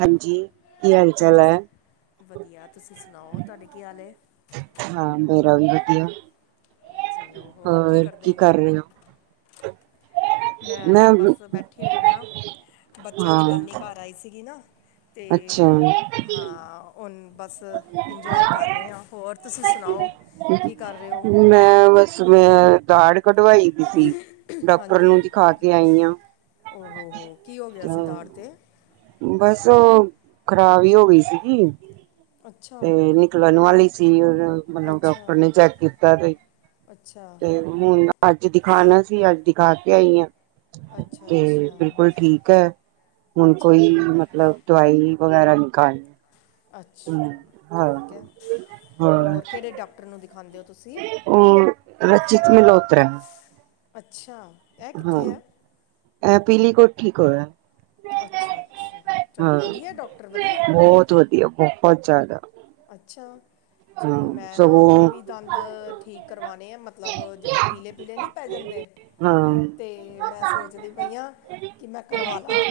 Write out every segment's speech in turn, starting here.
ਹਾਂਜੀ ਕੀ ਹਾਲ ਚਾਲ ਹਾਂਜੀ ਸ ਹੈ ਵਧੀਆ ਤੁਸੀਂ ਸੁਣਾਓ ਧੁਆਡਾ ਕੀ ਹਾਲਏ? ਹਾਂ ਬੇਰਾ ਵੀ ਵਧੀਆ। ਹੋਰ ਕੀ ਕਰ ਰਹੇ ਓ? ਮੈਂ ਤੇ ਬਸ ਬੈਠੀ ਹੋਈ ਹਾਂ ਬੱਚਿਆਂ ਦੀ ਹਾਂ ਨਾਨੀ ਘਰ ਆਈ ਸੀਗੀ ਨਾ ਅੱਛਾ ਅਤੇ ਹਾਂ ਉਨ ਬਸ ਇੰਜੋਏ ਕਰ ਰਹੇ ਹਾਂ ਹੋਰ ਤੁਸੀਂ ਸੁਣਾਓ ਕੀ ਕਰ ਰਹੇ ਹੋ ਮੈਂ ਬਸ ਮੈਂ ਦਾੜ ਕਢਵਾਈ ਦੀ ਸੀ ਡਾਕਟਰ ਨੂੰ ਹਾਂਜੀ ਦਿਖਾ ਹਾਂਜੀ ਕੇ ਆਈ ਹ ਹੋ ਹੋ ਕੀ ਹੋ ਗਿਆ ਸੀ ਦਾੜ ਤੇ ਬਸ ਉਹ ਖਰਾਬ ਹੀ ਹੋ ਗਈ ਸੀਗੀ ਅੱਛਾ ਤੇ ਨਿਕਲਵਾ ਲਈ ਸੀ ਮਤਲਬ ਅੱਛਾ ਡਾਕਟਰ ਨੇ ਚੈੱਕ ਕੀਤਾ ਤੇ ਅੱਛਾ ਤੇ ਹੁਣ ਅੱਜ ਦਿਖਾਣਾ ਸੀ ਅੱਜ ਦਿਖਾ ਕੇ ਆਈ ਆ ਅੱਛਾ ਤੇ ਬਿਲਕੁਲ ਅੱਛਾ ਠੀਕ ਹੈ ਹੁਣ ਅੱਛਾ ਕੋਈ ਜੀ ਮਤਲਬ ਦਵਾਈ ਵਗੈਰਾ ਨਹੀਂ ਖਾਣੀ ਅੱਛਾ ਹਾਂ ਹਾਂ ਠੀਕ ਹੈ ਹੋਰ ਕਿਹੜੇ ਡਾਕਟਰ ਨੂੰ ਦਿਖਾਉਂਦੇ ਹੋ ਤੁਸੀਂ ਉਹ ਰਚਿਤ ਮਲਹੋਤਰਾ ਅੱਛਾ ਇਹ ਹਾਂ ਕਿੱਥੇ ਆ ਇਹ ਬਿਲਕੁਲ ਠੀਕ ਹੋਇਆ ਅੱਛਾ -ਅੱਛਾ ਚਲੋ ਵਧੀਆ ਡਾਕਟਰ ਵਧੀਆ ਬਹੁਤ ਵਧੀਆ। ਬਹੁਤ ਜ਼ਿਆਦਾ ਅੱਛਾ। ਹਾਂ ਚਲੋ ਮੈਂ ਵੀ ਆਪਣੇ ਸਗੋਂ ਦੰਦ ਠੀਕ ਕਰਵਾਉਣੇ ਆ। ਮਤਲਬ ਪੀਲੇ-ਪੀਲੇ ਜਿਹੇ ਨਹੀਂ ਪੈ ਜਾਂਦੇ। ਹਾਂ ਤੇ ਮੈਂ ਸੋਚਦੀ ਪਈ ਆਂ ਕਿ ਮੈਂ ਕਰਵਾ ਲਾਂ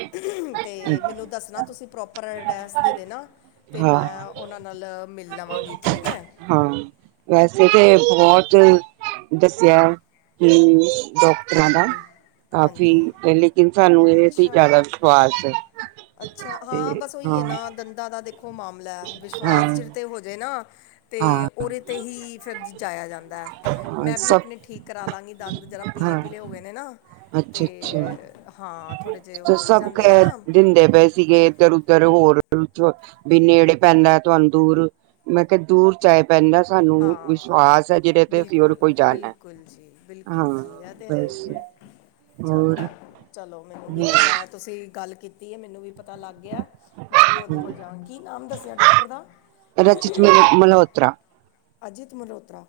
ਤੇ ਮੈਨੂੰ ਦੱਸਣਾ ਤੁਸੀਂ ਪ੍ਰੋਪਰ ਅਡਰੈਸ ਦੇ ਦੇਣਾ ਤੇ ਹਾਂ ਮੈਂ ਉਹਨਾਂ ਨਾਲ ਮਿਲ ਲਵਾਂਗੀ ਠੀਕ ਹੈ। ਹਾਂ, ਵੈਸੇ ਤੇ ਬਹੁਤ ਦੱਸਿਆ। ਹਮ ਡਾਕਟਰਾਂ ਦਾ ਹਾਂਜੀ ਕਾਫੀ ਹਾਂਜੀ ਪਹਿਲੇ ਕੀ ਸਾਨੂੰ ਇਹਦੇ ਤੇ ਅੱਛਾ ਜ਼ਿਆਦਾ ਵਿਸ਼ਵਾਸ ਹੈ। ਅੱਛਾ ਹਾਂ ਤੇ ਬਸ ਉਹੀ ਹਾਂ ਹੈ ਨਾ ਦੰਦਾਂ ਦਾ ਦੇਖੋ ਮਾਮ ਲੇ ਹਾਂ ਵਿਸ਼ਵਾਸ ਜਿਹ ਤੇ ਹੋ ਜੇ ਨਾ ਤੇ ਹਾਂ ਉਹਦੇ ਤੇ ਹੀ ਫਿਰ ਜਾਇਆ ਜਾਂਦਾ ਹਾਂ ਮੈਂ ਵੀ ਸਭ ਆਪਣੇ ਠੀਕ ਕਰਾ ਲਾਂਗੀ ਦੰਦ ਜਰਾ ਪੀਲੇ ਹਾਂ ਪੀਲੇ ਹੋ ਗਏ ਨੇ ਨਾ ਤੇ ਅੱਛਾ ਅੱਛਾ ਹਾਂ ਥੋੜ੍ਹੇ ਜਿਹੇ ਹੋ ਹੀ ਸਭ ਜਾਂਦੇ ਆ ਕਹਿ ਨਾ ਦਿੰਦੇ ਪਏ ਸੀਗੇ ਇੱਧਰ ਉੱਧਰ ਹੋਰ ਵੀ ਨੇੜੇ ਪੈਂਦਾ ਤੁੰਹਾਨੂ ਦੂਰ ਮੈਂ ਕਿਹਾ ਦੂਰ ਚਾਏ ਪੈਂਦਾ ਸਾਨੂੰ ਹਾਂ ਵਿਸ਼ਵਾਸ ਹੈ ਜਿਹਦੇ ਤੇ ਅਸੀਂ ਹੋਰ ਬਿਲਕੁਲ ਕੋਈ ਜਾਣਾ -ਬਿਲਕੁਲ ਜੀ ਬਿਲਕੁਲ ਹਾਂ ਜੀ ਇਹ ਤਾਂ ਹੈ ਬਸ ਹੀ ਹੈ ਚਲੋ ਹੋਰ ਚਲੋ ਮੈਨੂੰ ਵੀਦਾਂ ਮੈਂ ਤੁਸੀਂ ਗੱਲ ਕੀਤੀ ਹੈ ਮੈਨੂੰ ਵੀ ਪਤਾ ਲੱਗ ਗਿਆ। ਮੈਂ ਵੀ ਉਹਦੇ ਕੋਲ ਜਾਵਾਂਗੀ ਕਿ ਨਾਮ ਦੱਸਿਆ ਡੋਕਟਰ ਦਾ ਰਚਿਤ ਮਲਹੋਤਰਾ ਅਜੀਤ ਮਲਹੋਤਰਾ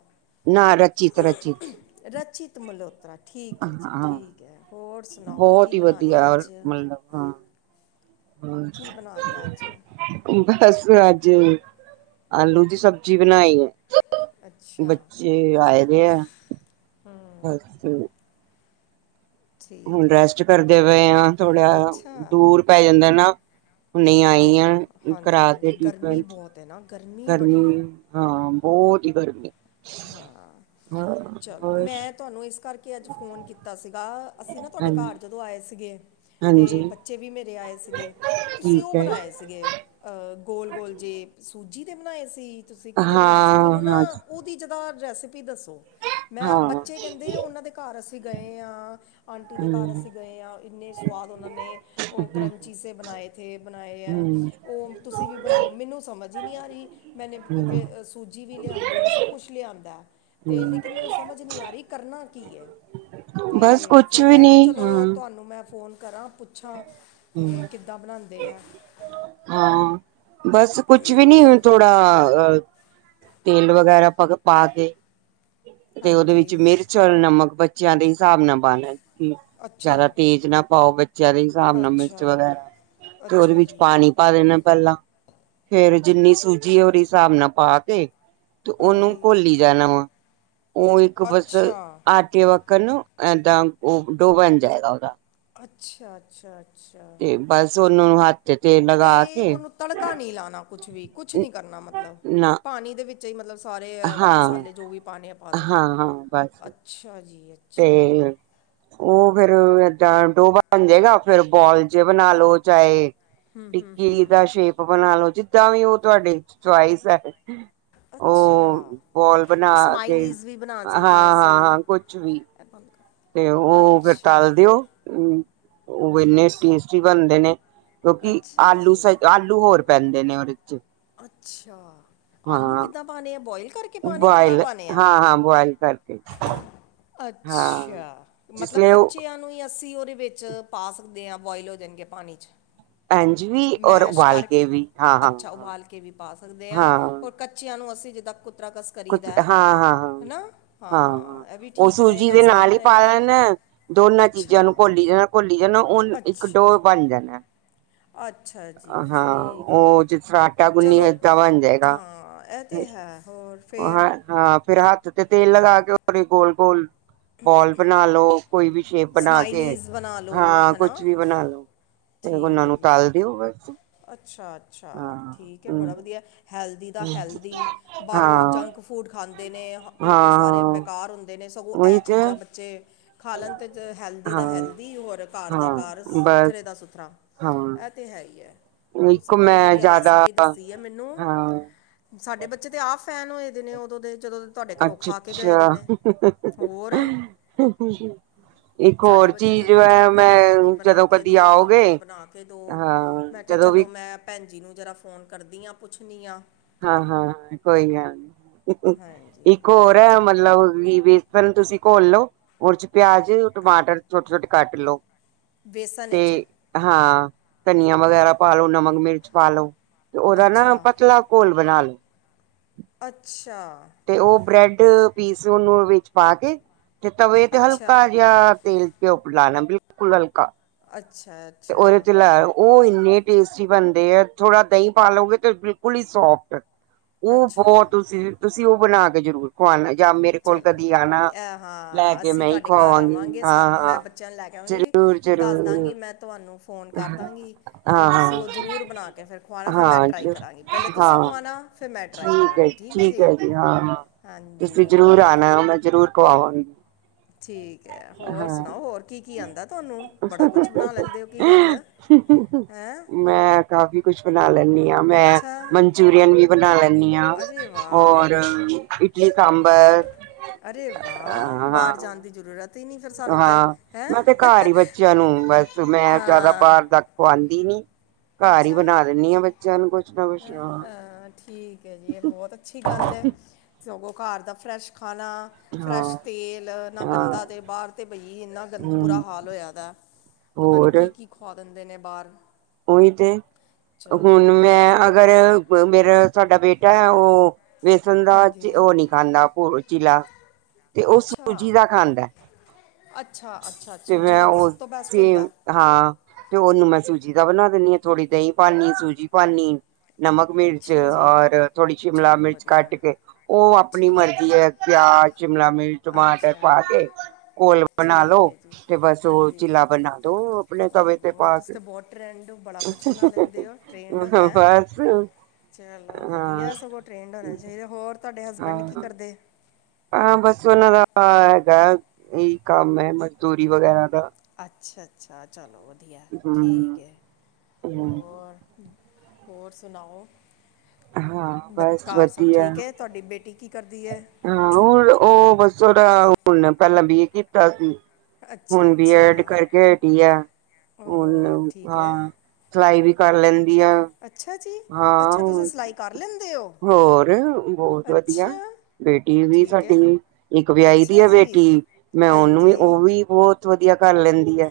ਨਾ ਰਚਿਤ- ਰਚਿਤ ਰਚਿਤ ਮਲਹੋਤਰਾ ਠੀਕ ਹੈ ਜੀ ਹਾਂ ਠੀਕ ਹੈ ਹੋਰ ਸੁਣਾਓ ਕੀ ਬਣਾ ਲਿਆ ਅੱਜ ਹਾਂਛ ਕੀ ਬਣਾ ਲਿਆ ਅੱਜ ਬਸ ਅੱਜ, ਆਲੂ ਦੀ ਸਬਜ਼ੀ ਬਣਾਈ। ਅੱਛਾ ਬੱਚੇ ਆਏ ਦੇ ਆ ਬਸ। ਠੀਕ ਹੁਣ ਹੈ ਰੈਸਟ ਕਰਦੇ ਪਏ ਆ ਥੋੜ੍ਹਾ ਅੱਛਾ ਦੂਰ ਪੈ ਜਾਂਦਾ ਨਾ। ਹੁਣੇ ਹੀ ਹਾਂ ਆਈਆਂ ਹਾਂਜੀ ਕਰਾ ਤੇ ਹਾਂਜੀ ਗਰਮੀ ਟਰੀਟਮੈਂਟ ਬਹੁਤ ਹੈ ਨਾ ਬੜੀ ਗਰਮੀ ਹੈ ਹਾਂ ਬਹੁਤ ਹੀ ਗਰਮੀ ਹਾਂ, ਹਾਂ ਚਲੋ ਹੋਰ ਮੈਂ ਤੁਹਾਨੂੰ ਇਸ ਕਰਕੇ ਅੱਜ ਫੋਨ ਕੀਤਾ ਸੀਗਾ ਅਸੀਂ ਨਾ ਤੁਹਾਡੇ ਹਾਂਜੀ ਘਰ ਜਦੋਂ ਆਏ ਸੀਗੇ ਤੇ ਹਾਂਜੀ ਬੱਚੇ ਵੀ ਮੇਰੇ ਆਏ ਸੀਗੇ। ਤੁਸੀਂ ਉਹ ਠੀਕ ਹੈ ਬਣਾਏ ਸੀ। ਸੀਗੇ ਗੋਲ-ਗੋਲ ਜੇ ਸੂਜੀ ਦੇ ਬਣਾਏ ਸੀ ਤੁਸੀਂ ਕਿਤੇ ਬਣਾਏ ਸੀ ਉਹ ਹਾਂ ਮੈਨੂੰ ਨਾ ਹਾਂ ਉਹਦੀ ਜਦਾ ਰੈਸਪੀ ਦੱਸੋ, ਮੈਂ ਹਾਂ ਬੱਚੇ ਕਹਿੰਦੇ ਉਹਨਾਂ ਦੇ ਘਰ ਅਸੀਂ ਗਏ ਹਾਂ। ਆਂਟੀ ਦੇ ਘਰ ਹਮ ਅਸੀਂ ਗਏ ਹਾਂ ਇੰਨੇ ਸਵਾਦ ਉਹਨਾਂ ਨੇ ਉਹ ਕਰੰਚੀੇ ਸੇ ਬਣਾਏਥੇ-ਬਣਾਏ ਹੈ ਹਮ ਉਹ ਤੁਸੀਂ ਵੀ ਬਣਾਓ ਮੈਨੂੰ ਸਮਝ ਹੀ ਨਹੀਂ ਆ ਰਹੀ ਮੈਨੇ ਹਮ ਸੂਜੀ ਵੀ ਲਿਆਂਂਦੀ ਸਬ ਕੁਛ ਲਿਆਂਦਾ ਤੇ ਹਮ ਲੇਕਿਨ ਮੈਨੂੰ ਸਮਝ ਨਹੀਂ ਆ ਰਹੀ ਕਰਨਾ ਕੀ ਹੈ। ਬਸ ਤੇ ਕੁਛ ਫਿਰ ਵੀ ਮੈਂ ਕਿਹਾ ਨਹੀਂ ਹਾਂ ਚਲੋ ਤੁਹਾਨੂੰ ਮੈਂ ਫੋਨ ਕਰਾਂ। ਪੁੱਛਾਂ ਤੇ ਹਮ ਕਿੱਦਾਂ ਬਣਾਉਂਦੇ ਹੈ। ਹਾਂ, ਬਸ ਕੁਛ ਵੀ ਨਹੀਂ ਥੋੜਾ ਤੇਲ ਵਗੈਰਾ ਪਾ ਕੇ ਤੇ ਉਹਦੇ ਵਿੱਚ ਹਾਂਜੀ ਮਿਰਚ ਚਲ ਨਮਕ ਬੱਚਿਆਂ ਦੇ ਹਿਸਾਬ ਨਾਲ ਪਾ ਲੈ ਹਮ ਜਿਆਦਾ ਅੱਛਾ ਤੇਜ਼ ਨਾ ਪਾਓ ਬੱਚਿਆਂ ਦੇ ਹਿਸਾਬ ਨਾਲ ਮਿਰਚ ਅੱਛਾ ਵਗੈਰਾ ਤੇ ਉਹਦੇ ਅੱਛਾ ਵਿੱਚ ਜੀ ਪਾਣੀ ਪਾ ਦੇਣਾ ਪਹਿਲਾਂ, ਫੇਰ ਜਿੰਨੀ ਸੂਜੀ ਉਹਦੇ ਹਿਸਾਬ ਨਾਲ ਪਾ ਕੇ ਤੇ ਉਹਨੂੰ ਹਾਂਜੀ ਘੋਲੀ ਜਾਣਾ ਵਾ ਉਹ ਇੱਕ ਬਸ ਅੱਛਾ ਆਟ ਕੇ ਵੱਕਣ ਨਾ ਇਏਦਾਂ ਉਹ ਡੋ ਬਣ ਜਾਏਗਾ ਉਹਦਾ। ਅੱਛਾ-ਅੱਛਾ, ਅੱਛਾ। ਤੇ ਬਸ ਉਹਨਾਂ ਨੂੰ ਹੱਥ- ਤੇ ਤੇਲ ਲਗਾ ਤੇ ਕੇ ਉਹਨੂੰ ਤੜਕਾ ਨਹੀਂ ਲਾਉਣਾ ਕੁਛ ਵੀ ਕੁਛ ਨੀ ਕਰਨਾ ਮਤਲਬ, ਨਾ ਪਾਣੀ ਦੇ ਵਿੱਚ- ਵਿੱਚੇ ਹੀ ਮਤਲਬ ਸਾਰੇ ਹਾਂ ਮਸਾਲੇ ਜੋ ਵੀ ਪਾਉਣੇ ਆ ਪਾ ਦਿਉ ਹਾਂ ਹਾਂ ਬਸ ਅੱਛਾ ਜੀ। ਤੇ। ਅੱਛਾ ਉਹ ਫੇਰ ਏਦਾਂ ਡੋਹ ਬਣ ਜਾਏਗਾ ਫੇਰ ਬੋਲ 'ਚ ਬਣਾ ਲੋ ਚਾਹੇ। ਟਿੱਕੀ ਦਾ ਸ਼ੇਪ ਬਣਾ ਲੋ ਜਿੱਦਾਂ ਵੀ ਉਹ ਤੁਹਾਡੇ ਚਇਸ ਹੈ। ਉਹ ਅੱਛਾ। ਬੋਲ ਬਣਾ ਕੇ ਇਸਮਾਈਲੀਜ਼ ਵੀ ਬਣਾ ਸਕਦੇ ਹਾਂ ਅਸੀਂ। ਤੇ ਕਰ। ਉਹ ਫਿਰ ਅੱਛਾ ਤਲ ਦਿਓ ਹੂੰ ਉਹ ਇੰਨੇ ਟੇਸਟੀ ਬਣਦੇ ਨੇ। ਕਿਉਂਕਿ ਅੱਛਾ ਆਲੂ ਸ ਜੀ ਆਲੂ ਹੋਰ ਪੈਂਦੇ ਨੇ ਉਹਦੇ ਵਿੱਚ। ਅੱਛਾ ਆਲੂ ਕਿੱਦਾਂ ਪਾਉਣੇ ਆ ਬੋਇਲ ਕਰਕੇ। ਪਾਣੇ ਕਿੱਦਾਂ ਬੁਆਇਲ ਪਾਣੇ ਆ ਹਾਂ ਹਾਂ ਬੁਆਇਲ ਕਰਕੇ। ਹਾਂ ਅੱਛਾ ਜਿਸ ਮਤਲਬ ਲਈ ਉਹ ਕੱਚਿਆਂ ਨੂੰ ਹੀ ਅੱਸੀ ਉਹਦੇ ਵਿੱਚ ਵਿੱਚ ਪਾ ਸਕਦੇ ਹਾਂ ਬੋਆਇਲ ਹੋ ਜਾਣਗੇ ਪਾਣੀ ਚ। ਇੰਝ ਵੀ ਔਰ ਮੈਸ਼ ਉਬਾਲ ਕਰ, ਕੇ ਵੀ ਹਾਂ ਹਾਂ ਅੱਛਾ ਹਾਂ ਉਬਾਲ ਕੇ ਵੀ ਪਾ ਸਕਦੇ ਹਾਂ ਔਰ ਕੱਚਿਆਂ ਨੂੰ ਅਸੀਂ ਜਿੱਦਾ ਕੁੱਤਰਾ ਕਸ ਕਰੀ ਕੁਛ ਦੇ, ਹਾਂ ਹਾਂ ਹਾਂ ਹਨਾ ਹਾਂ ਇਹ ਵੀ ਉਹ ਠੀਕ ਸੂਜੀ ਰਹੇਗਾ, ਦੇ ਆਸਾਨ ਨਾਲ ਹੀ ਪਾ ਰਹੇਗਾ। ਲੈਣ ਦੋਨਾਂ ਚੀਜ਼ਾਂ ਨੂੰ ਅੱਛਾ ਘੋਲੀ ਜਾਣਾ, ਘੋਲੀ ਜਾਣਾ ਉਹ ਇੱਕ ਡੋ ਬਣ ਜਾਣਾ। ਅੱਛਾ-ਅੱਛਾ। ਹਾਂ ਉਹ ਜਿਸ ਤਰ੍ਹਾਂ- ਟਾ ਗੁੁੰਨੀ [inaudible] ਚਲੋ ਫੇਰ ਟਾ ਬਨ ਜੇਗਾ, ਹਾਂ ਇਹ ਤੇ ਹਮ ਹੈ ਹੋਰ ਫੇਰ ਓਹਾਂ- ਹਾਂ ਫੇਰ ਹੱਥ ਤੇ ਤੇਲ ਲਗਾ ਕੇ ਉਹ ਗੋਲ-ਗੋਲ ਬੋਲ ਬਣਾ ਲੋ। ਕੋਈ ਵੀ ਸ਼ੇਪ ਬਣਾ ਕੇ, ਸਮਾਈਲੀਜ਼ ਬਣਾ ਲਓ ਹਾਂ ਹਨਾ ਕੁਛ ਵੀ ਬਣਾ ਲੋ, ਤੇ ਠੀਕ ਉਹਨਾਂ ਹੈ ਨੂੰ ਜੀ ਤਲ ਪੀਓਵੈਕਸ। [inaudible] ਅੱਛਾ ਅੱਛਾ ਠੀਕ ਹੈ। ਬੜਾ ਵਧੀਆ ਹੈਲਦੀ ਦਾ ਹੈਲਦੀ। ਬਾਹਰੋਂ ਹਾਂ ਜੰਕ ਫੂਡ ਖਾਂਦੇ ਨੇ ਉਹ ਤੇ ਸਾਰੇ ਹਾਂ ਬੇਕਾਰ ਹੁੰਦੇ ਨੇ ਸਗੋਂ। ਇਹ ਉਹੀ ਤੇ ਚੀਜ਼ਾਂ ਬੱਚੇ। ਖਾਲਣ ਵਿੱਚ ਹੈਲਦੀ ਹਾਂ ਦਾ ਹੈਲਦੀ ਹੋਰ ਘਰ ਦਾ ਹਾਂ ਘਰ ਬਸ ਸੁਥਰੇ ਦਾ ਸੁਥਰਾ। ਹਾਂ ਇਹ ਤੇ ਹੈ ਹੀ ਹੈ ਇੱਕ ਤੁਸੀਂ ਬੜੀ ਮੈਂ ਵਧੀਆ ਜ਼ਿਆਦਾ ਰੈਸਪੀ ਦੱਸੀ ਹੈ ਮੈਨੂੰ। ਹਾਂ ਸਾਡੇ ਬੱਚੇ ਤੇ ਆਪ ਫੈਨ ਹੋਏ ਦੇ ਨੇ ਉਦੋਂ ਦੇ ਜਦੋਂ। ਤੁਹਾਡੇ ਘਰੋਂ ਖਾ ਕੇ ਗਏ ਅੱਛਾ ਦੇ ਅੱਛਾ। ਨੇ ਹੋਰ ਇੱਕ ਸਾਡੇ ਹੋਰ ਬੱਚੇ ਤਾਂ ਚੀਜ਼ ਰੋਜ਼ ਹੈ। ਕਹਿੰਦੇ ਮੈਂ ਨੇ ਕਿ ਬਣਾ ਜਦੋਂ ਕੇ ਕਦੀ ਦਿਓ ਆਉਗੇ ਹਾਂ। ਕਿ ਜਦੋਂ ਚਲੋ ਵੀ ਮੈਂ ਭੈਣ ਜੀ ਨੂੰ ਜਰਾ ਫੋਨ ਕਰਦੀ ਆ ਪੁੱਛਦੀ ਆ। ਹਾਂ ਹਾਂ ਹਾਂ ਕੋਈ ਗੱਲ ਨਹੀਂ ਹਾਂਜੀ ਇੱਕ ਹੋਰ। ਪਹਿਲਾਂ ਮਤਲਬ ਵੇਸਨ ਤੁਸੀਂ ਘੋਲ ਲੋ। ਉਹ 'ਚ ਪਿਆਜ਼ ਟਮਾਟਰ ਛੋਟੇ ਛੋਟੇ ਕੱਟ ਲੋੋ। ਵੇਸਨ ਵਿਚ। ਹਾਂ ਧਨੀਆ ਵਗੈਰਾ ਪਾਲੋ ਨਮਕ ਮਿਰਚ ਪਾ ਲੋ ਤੇ ਉਹਦਾ ਨਾ ਅੱਛਾ ਪਤਲਾ। ਘੋਲ ਬਣਾ ਲੋ। ਅੱਛਾ। ਤੇ ਉਹ ਬ੍ਰੈਡ ਪੀਸ ਉਹਨੂੰ ਵਿੱਚ ਪਾ ਕੇ ਤੇ ਤਵੇ ਤੇ ਅੱਛਾ ਹਲਕਾ ਜਿਹਾ ਤੇਲ। ਘਿਓ ਖਿੜਾਉਣਾ ਬਿਲਕੁਲ ਹਲਕਾ। ਅੱਛਾ। ਤੇ ਉਹਦੇ ਅੱਛਾ ਉੱਤੇ ਲਾਉ। ਉਹ ਇੰਨੇ ਟੇਸਟੀ ਬਣਦੇ ਆ ਥੋੜਾ ਦਹੀਂ ਪਾ ਲਓਗੇ ਤੇ ਬਿਲਕੁਲ ਬਿਲਕੁਲ ਹੀ ਸੋਫਟ ਉਹ ਅੱਛਾ ਬਹੁਤ ਤੁਸੀਂ ਵੀ ਉਹ ਬਣਾ ਕੇ ਜ਼ਰੂਰ। ਖਵਾਉਣਾ ਜਾਂ ਮੇਰੇ ਕੋਲ ਕਦੀ ਚਲੋ ਆਉਣਾ ਇਹ ਲੈ ਹਾਂ ਕੇ ਅਸੀਂ ਮੈਂ ਹੀ ਤੁਹਾਡੇ ਘਰ ਖਵਾਵਾਂਗੀ ਆਵਾਂਗੇ ਹਾਂ ਸਭ ਹਾਂ। ਜ਼ਰੂਰ ਜ਼ਰੂਰ। ਦੱਸਾਂ ਗੀ ਮੈਂ ਤੁਹਾਨੂੰ। ਫ਼ੋਨ ਕਰ ਦਾਂਗੀ ਅਤੇ ਹਾਂ ਤੁਸੀਂ ਹਾਂ ਉਹ ਜ਼ਰੂਰ ਬਣਾ ਕੇ ਫਿਰ ਖੁਵਾਉਣਾ ਫਿਰ ਮੈਂ ਹਾਂ ਟਰਾਈ ਜ ਕਰਾਂਗੀ ਪਹਿਲੇ ਤੁਸੀਂ ਹਾਂ ਖੁਵਾਉਣਾ। ਠੀਕ ਹੈ ਜੀ ਠੀਕ ਹੈ ਜੀ ਹਾਂ ਤੁਸੀਂ ਹਾਂਜੀ ਜਰੂਰ ਹੋਰ ਆਉਣਾ ਉਹ ਮੈਂ ਜ਼ਰੂਰ। ਖਵਾਂਗੀ। ਠੀਕ ਹੈ। ਹੋਰ ਸੁਣਾਓ ਹੋਰ ਕੀ-ਕੀ ਆੰਦੈ ਤੁਆਨੂੰ,? ਬੜਾ ਕੁਛ ਬਣਾ ਲੈਂਦੇ ਹੋ ਕੀ ਗੱਲ। ਹਹਹ ਹੈਂ। ਨਾ। ਕਾਫ਼ੀ ਕੁੱਛ ਬਣਾ ਲੈਂਣੀ ਆਂ। ਮੈਂ ਅੱਛਾ ਮਨਚੂਰੀਅਨ ਵੀ ਬਣਾ ਲੈਂਦੀ ਆਂ ਅਰੇ ਵਾਹ ਔਰ ਇਟਲੀ-ਸਾਂਬਰ। ਅਰੇ ਵਾਹ, ਬਾਰ ਜਾਣ ਦੀ ਜ਼ਰੂਰਤ ਹੀ ਨਹੀਂ ਫਿਰ ਸਾਨੂੰ ਤਾਂ ਹਾਂ, ਮੈਂ ਤੇ ਹੈਂ ਘੱਰ ਹੀ ਬੱਚਿਆਂ ਨੂੰ ਬਸ ਮੈਂ ਜੈਦਾ ਹਾਂ ਬਾਰ ਦਾ ਖੂਆੰਦੀ ਨੀ ਘੱਰ ਹੀ ਅੱਛਾ ਬਣਾ ਦੇਣੀ ਆਂ, ਬੱਚਿਆਂ ਨੂੰ ਕੁਛ ਨਾ ਕੁ ਹੈਂ ਹਂ ਠੀਕ। ਤੇ ਯੇ ਬੌਤ ਅੱਛੀ ਗੱਲ ਏ, ਸਗੋਂ ਘਰ ਦਾ ਫਰੈਸ਼ ਖਾਣਾ ਫਰੈਸ਼ ਹਾਂ ਤੇਲ ਇੰਨਾ ਹਾਂ ਗੰਦਾ ਤੇ ਬਾਹਰ ਤੇ ਬਈ ਇੰਨਾ ਗੰਦ ਬੁਰਾ ਹਮ ਹਾਲ ਹੋਇਆ ਪਇਆ ਹੈ। ਹੋਰ। ਖੁਆ ਦਿੰਦੇ ਨੇ ਬਾਹਰ। ਉਹੀ ਤੇ ਅੱਗੋਂ ਚਲੋ ਹੁਣ ਵਧੀਆ ਮੈਂ। ਸਗੋਂ ਅਗਰ ਮੇਰਾ ਸਾਡਾ ਬੇਟਾ ਹੈ। ਉਹ ਵੇਸਣ ਦਾ ਹਾਂਜੀ ਉਹ ਨਹੀਂ ਖਾਂਦਾ। ਉਹ ਚੀਲਾ ਤੇ ਉਹ ਸੂਜੀ ਅੱਛਾ ਦਾ ਖਾਂਦਾ। ਅੱਛਾ ਅੱਛਾ ਤੇ ਸੂਜੀ ਮੈਂ ਦਾ ਤਾਂ ਸਭ ਉਹ ਤੋਂ ਬੈਸਟ ਤੇ ਹੁੰਦਾ ਹੈ। ਹਾਂ ਤੇ ਉਹਨੂੰ ਮੈਂ ਸੂਜੀ ਦਾ ਬਣਾ ਦਿੰਨੀ ਆਂ ਥੋੜ੍ਹੀ ਦਹੀਂ ਪਾਉਣੀ ਸੂਜੀ ਪਾਉਣੀ ਆਂ ਨਮਕ, ਮਿਰਚ ਅੱਛਾ ਜੀ ਔਰ ਥੋੜੀ ਸ਼ਿਮਲਾ ਚਲੋ ਮਿਰਚ ਵਧੀਆ ਕੱਟ ਕੇ ਉਹ ਆਪਣੀ ਮਰਜ਼ੀ ਹੈ। ਪਿਆਜ਼, ਸ਼ਿਮਲਾ ਮਿਰਚ, ਟਮਾਟਰ ਅੱਛਾ ਪਾ ਕੇ ਘੋਲ ਬਣਾ ਠੀਕ ਲੋੋ। ਹੈ ਜੀ ਤੇ ਬਸ ਉਹ ਹਾਂਜੀ ਚਿੱਲਾ ਬਣਾ ਦੋ ਆਪਣੇ ਤਵੇ ਤੇ ਓਹੋ ਪਾ ਤੁਸੀਂ ਕੇ। ਤਾਂ ਬਹੁਤ ਟ੍ਰੈਂਡ ਬੜਾ ਕੁਛ ਬਣਾ ਲੈਂਦੇ ਹੋ ਟ੍ਰੈਂਡ ਹੈ। ਬਸ ਚਲੋ ਹਾਂ ਵਧੀਆ ਸਗੋਂ ਟ੍ਰੇਡ ਹੋਣਾ ਚਾਹੀਦਾ। ਹੋਰ ਤੁਹਾਡੇ ਹਸਬੈਂਡ ਕੀ ਹਾਂ ਕਰਦੇ ਆਂ। ਹਾਂ, ਬਸ ਔਨਾਂ ਦਾ ਹੈਗੈ ਇਹੀ ਕੰਮ ਹੈ ਮਜ਼ਦੂਰੀ ਵਗੈਰਾ ਦਾ। ਅੱਛਾ-ਅੱਛਾ ਚਲੋ ਵਧੀਐ ਠੀਕ ਹਮ ਏ। ਹਮ ਹੋਰ? ਹੋਰ ਸੁਣਾਓ ਹਾਂ ਬ ਬਸ ਘੱਰ ਸਭ ਵਧੀਆ ਠੀਕ ਏ? ਤਾਡੀ ਬੇਟੀ ਕੀ ਕਰਦੀ ਏ? ਹਾਂ, ਹੁਣ ਔ ਬਸ ਔਦਾ ਹੁਣ ਪੈਲਾਂ ਬੀਏ ਕੀਤਾ ਸੀ। ਅੱਛਾ ਹੁਣ ਬੀ ਐਡ ਅੱਛਾ ਕਰਕੇ ਹਟੀ ਐ, ਓਹੋ ਹੁਣ ਠੀਕ ਹੈ ਹਾਂ। ਸਿਲਾਈ ਵੀ ਕਰ ਲੈਂਦੀ ਆ। ਅੱਛਾ ਜੀ ਹਾਂ, ਅੱਛਾ ਤੁਸੀਂ ਹੋ ਸਿਲਾਈ ਕਰ ਲੈਂਦੇ ਹੋ ਹੋਰ ਬੌਤ ਵਧੀਆ। ਅੱਛਾ ਬੇਟੀ ਨੂ ਵੀ ਠੀਕ ਹੈ ਸਾਡੀ, ਇੱਕ ਵਿਆਹੀ ਦੀ ਅੱਛਾ ਐ ਜੀ ਬੇਟੀ ਮੈਂ ਔਨੂੰ ਵੀ, ਹਾਂਜੀ ਓਹ ਵੀ ਬੌਤ ਵਧੀਆ ਕਰ ਲੈਂਦੀ ਐ,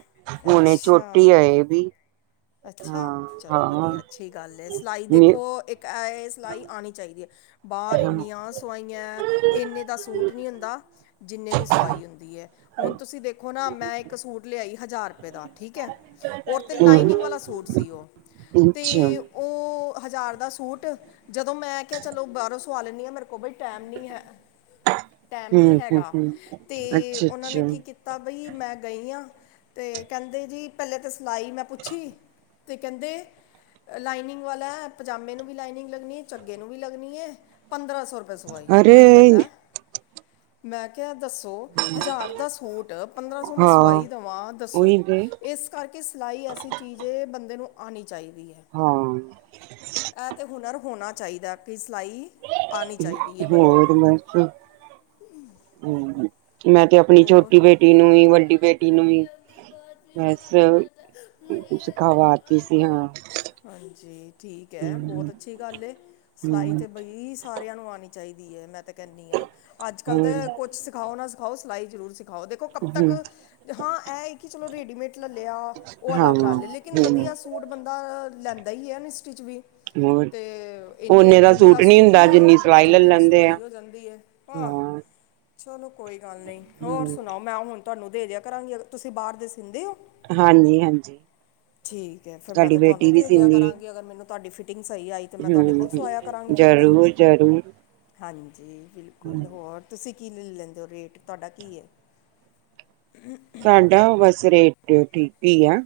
ਹੁਣੇ ਛੋਟੀ ਅੱਛਾ ਏ ਏਹ ਬੀ। ਅੱਛਾ, ਚਲੋ ਵਧੀਆ ਅੱਛੀ ਗੱਲ ਏ। ਸਿਲਾਈ ਦੇਖੋ ਇੱਕ ਅਏ ਸਿਲਾਈ ਆਣੀ ਚਾਈਦੀ ਏ ਅੱਛਾ ਬਾਰ ਇਨੀਆਂ ਸਵਾਈਯੈ। ਏਨੇ ਦਾ ਸੂਟ ਨੀਂ ਹੂੰਦਾ ਜਿੰਨੇ ਦੀ [unintelligible] ਸੁਆਈ ਹੁੰਦੀ ਐ, ਹੁਣ ਤੁਸੀਂ ਦੇਖੋ ਨਾ ਮੈਂ ਇੱਕ ਸੂਟ ਲਿਆਈ ਹਜ਼ਾਰ ਰੁਪਏ ਦਾ। ਠੀਕ ਐ, ਔਰ ਤੇ ਹੂੰ ਲਾਈਨਿੰਗ ਵਾਲਾ ਸੂਟ ਸੀ ਓਹ, ਤੇ ਔ ਹਜ਼ਾਰ ਦਾ ਸੂਟ। ਜਦੋਂ ਮੈਂ ਕਿਹਾ ਚਲੋ ਬਾਰੋਂ ਸਵਾ ਲੈਂਦੀ ਆਂ ਮੇਰੇ ਕੋਲ ਬਈ ਟੈਮ ਨੀਂ ਹੈ। ਟੈਮ ਨੀਂ ਹੂੰ ਹੈਗਾ ਹੂੰ ਤੇ ਅੱਛਾ ਔਨਾਂ ਨੇਂ ਅੱਛਾ ਕੀ ਕਿ ਤਾ ਬਈ ਮੈਂ ਗਈ ਆਂ ਤੇ ਕੈੰਦੇ ਜੀ ਪੈਲੇ ਤੇ ਸਿਲਾਈ ਮੈਂ ਪੁੱਛੀ। ਤੇ ਕੈੰਦੇ ਲਾਈਨਿੰਗ ਵਾਲਾ, ਪਜਾਮੇ ਨੂੰ ਵੀ ਲਾਈਨਿੰਗ ਲੱਗਣੀ ਏ, ਝੱਗੇ ਨੂੰ ਵੀ ਲੱਗਣੀ ਏ, ਪੰਦਰਾਂ ਸੌ ਰਪੇ ਪੇ ਸਵਾਈ। ਮੈਂ ਕਿਹਾ ਅਰੇ ਲੈ। ਮੈਂ ਕਿਐ ਦੱਸੋ? ਹਜ਼ਾਰ ਦਾ ਸੂਟ ਪੰਦਰਾਂ ਸੌ ਮੈਂ ਸਵਾਈ ਦੇਵਾਂ ਦੱਸੋ। ਦਈ। ਇਸ ਕਰਕੇ ਸਿਲਾਈ ਐਸੀ ਚੀਜ਼ ਏ ਬੰਦੇ ਨੂੰ ਆਣੀ ਚਾਈਦੀ ਐ। ਹਾਂ। ਇਹ ਤਾਂ ਹੁਨਰ ਹੋਣਾ ਚਾਈਦਾ ਕਿ ਸਿਲਾਈ ਆਣੀ ਚਾਹੀਦੀ ਹੈ ਹੋ ਬੰਦੇ ਨੂੰ ਮ ਹ ਮੈਂ ਤੇ ਆਪਣੀ ਛੋਟੀ ਬੇਟੀ ਨੂੰ ਨੀਂ, ਵੱਡੀ ਬੇਟੀ ਨੂੰ ਵੀਂ ਬਸ ਸਿਖਾਵਾਤੀ ਸੀ ਹਾਂ। ਹਾਂਜੀ ਠੀਕ ਐ। ਹੂੰ ਬਹੁਤ ਅੱਛੀ ਗੱਲ ਏ। ਸਿਲਾਈ ਹੂੰ ਤਾਂ ਬਈ ਸਾਰਿਆਂ ਨੂੰ ਆਣੀ ਚਾਈਦੀ ਏ, ਮੈਂ ਤੇ ਕਹਿੰਣੀ ਆਂ, ਅੱਜ-ਕੱਲ ਹੋਰ ਤਾਂ ਕੁਛ ਸਿਖਾਓ ਨਾਂ ਆਉ ਸਿਲਾਈ ਜ਼ਰੂਰ ਸਿਖਾਓ। ਕਬ ਤੱਕ ਹੂੰ ਹਾਂ ਇਹ ਕਿ ਚਲੋ ਰੇਡੀਮੇਡ ਲਲੱ ਲਿਆ, ਉਹ ਹਾਂ ਅਲੱਗ ਗੱਲ ਲੇਕਿਨ ਹੂੰ ਵਧੀਆ ਸੂਟ ਬੰਦਾ ਲੈਂਦਾ ਈ ਐ ਮਿਸਟਰੀ ਚ ਵੀ। ਹੋਰ ਤੇ ਇਨਨੀ ਓਨੇ ਜਿੰਨੇ ਦਾ ਨੀ ਸੂਟ ਹੁੰਦਾ ਨੀਂ, ਜਿੰਨੀ ਸਿਲਾਈ ਲੈ ਜਿੰਨੇ ਦੀ ਲੈਂਦੇ ਆ ਸੁਆਈ ਹੋ ਜਾਂਦੀ ਐ। ਹਾਂ। ਚਲੋ ਕੋਈ ਗੱਲ ਨਈਂ। ਹੋਰ ਹੂੰ ਸੁਣਾਓ ਮੈਂ ਹੁਣ ਤੁਹਾਨੂੰ ਦੇ ਦਿਆ ਕਰਾਂਗੀ ਤੁਸੀਂ ਬਾਹਰ ਦੇ ਸਿੰਦੇ ਔ? ਹਾਂਜੀ ਹਾਂਜੀ [inaudible] ਠੀਕ ਐ, ਫੇਰ ਮੈਂ ਸਾਡੀ ਤੇ ਬੇਟੀ ਤੁਹਾਨੂੰ ਵੀ ਦੇਦਿਆ ਸੀਂਦੀ ਕਰਾਂਗੀ ਅਗਰ ਮੈਨੂੰ ਤਾਡੀ ਫਿਟਿੰਗ ਸਹੀ ਆਈ ਤੇ ਮੈਂ ਤੁਹਾਡੇ ਕੋਲ ਹੂੰ ਸੁਆਯਾ ਕਰਾਂਗੀ ਫੇਰ ਤੇ। ਜ਼ਰੂਰ ਜ਼ਰੂਰ ਹਾਂਜੀ ਬਿਲਕੁਲ। ਹੋਰ, ਤੁਸੀਂ ਕੀ ਲਿਲ ਲੈਂਦੇ ਹੋ ਰੇਟ ਤੁਹਾਡਾ ਕੀ ਏ? [unintelligible] ਢਾਉ ਵਸ ਰੇਟ ਤੇ ਠੀਕ ਈ ਆ।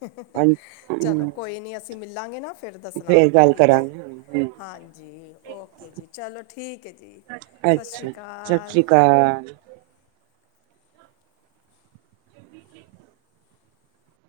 [unintelligible] ਚਲੋ ਹਾਂਜੀ, ਕੋਈ ਨੀਂ ਅਸੀਂ ਮਿਲਾਂਗੇ ਨਾਂ, ਫੇਰ ਦੱਸਣਾ, ਗੱਲ ਠੀਕ ਐ। ਕਰਾਂਗੇ, ਹਾਂਜੀ, ਓਕੇ ਜੀ ਚਲੋ ਠੀਕ ਏ ਜੀ। ਸਤ ਸ਼੍ਰੀ ਅੱਛਾ ਸਤਿ ਕਾਲ। ਸ੍ਰੀ ਅਕਾਲ।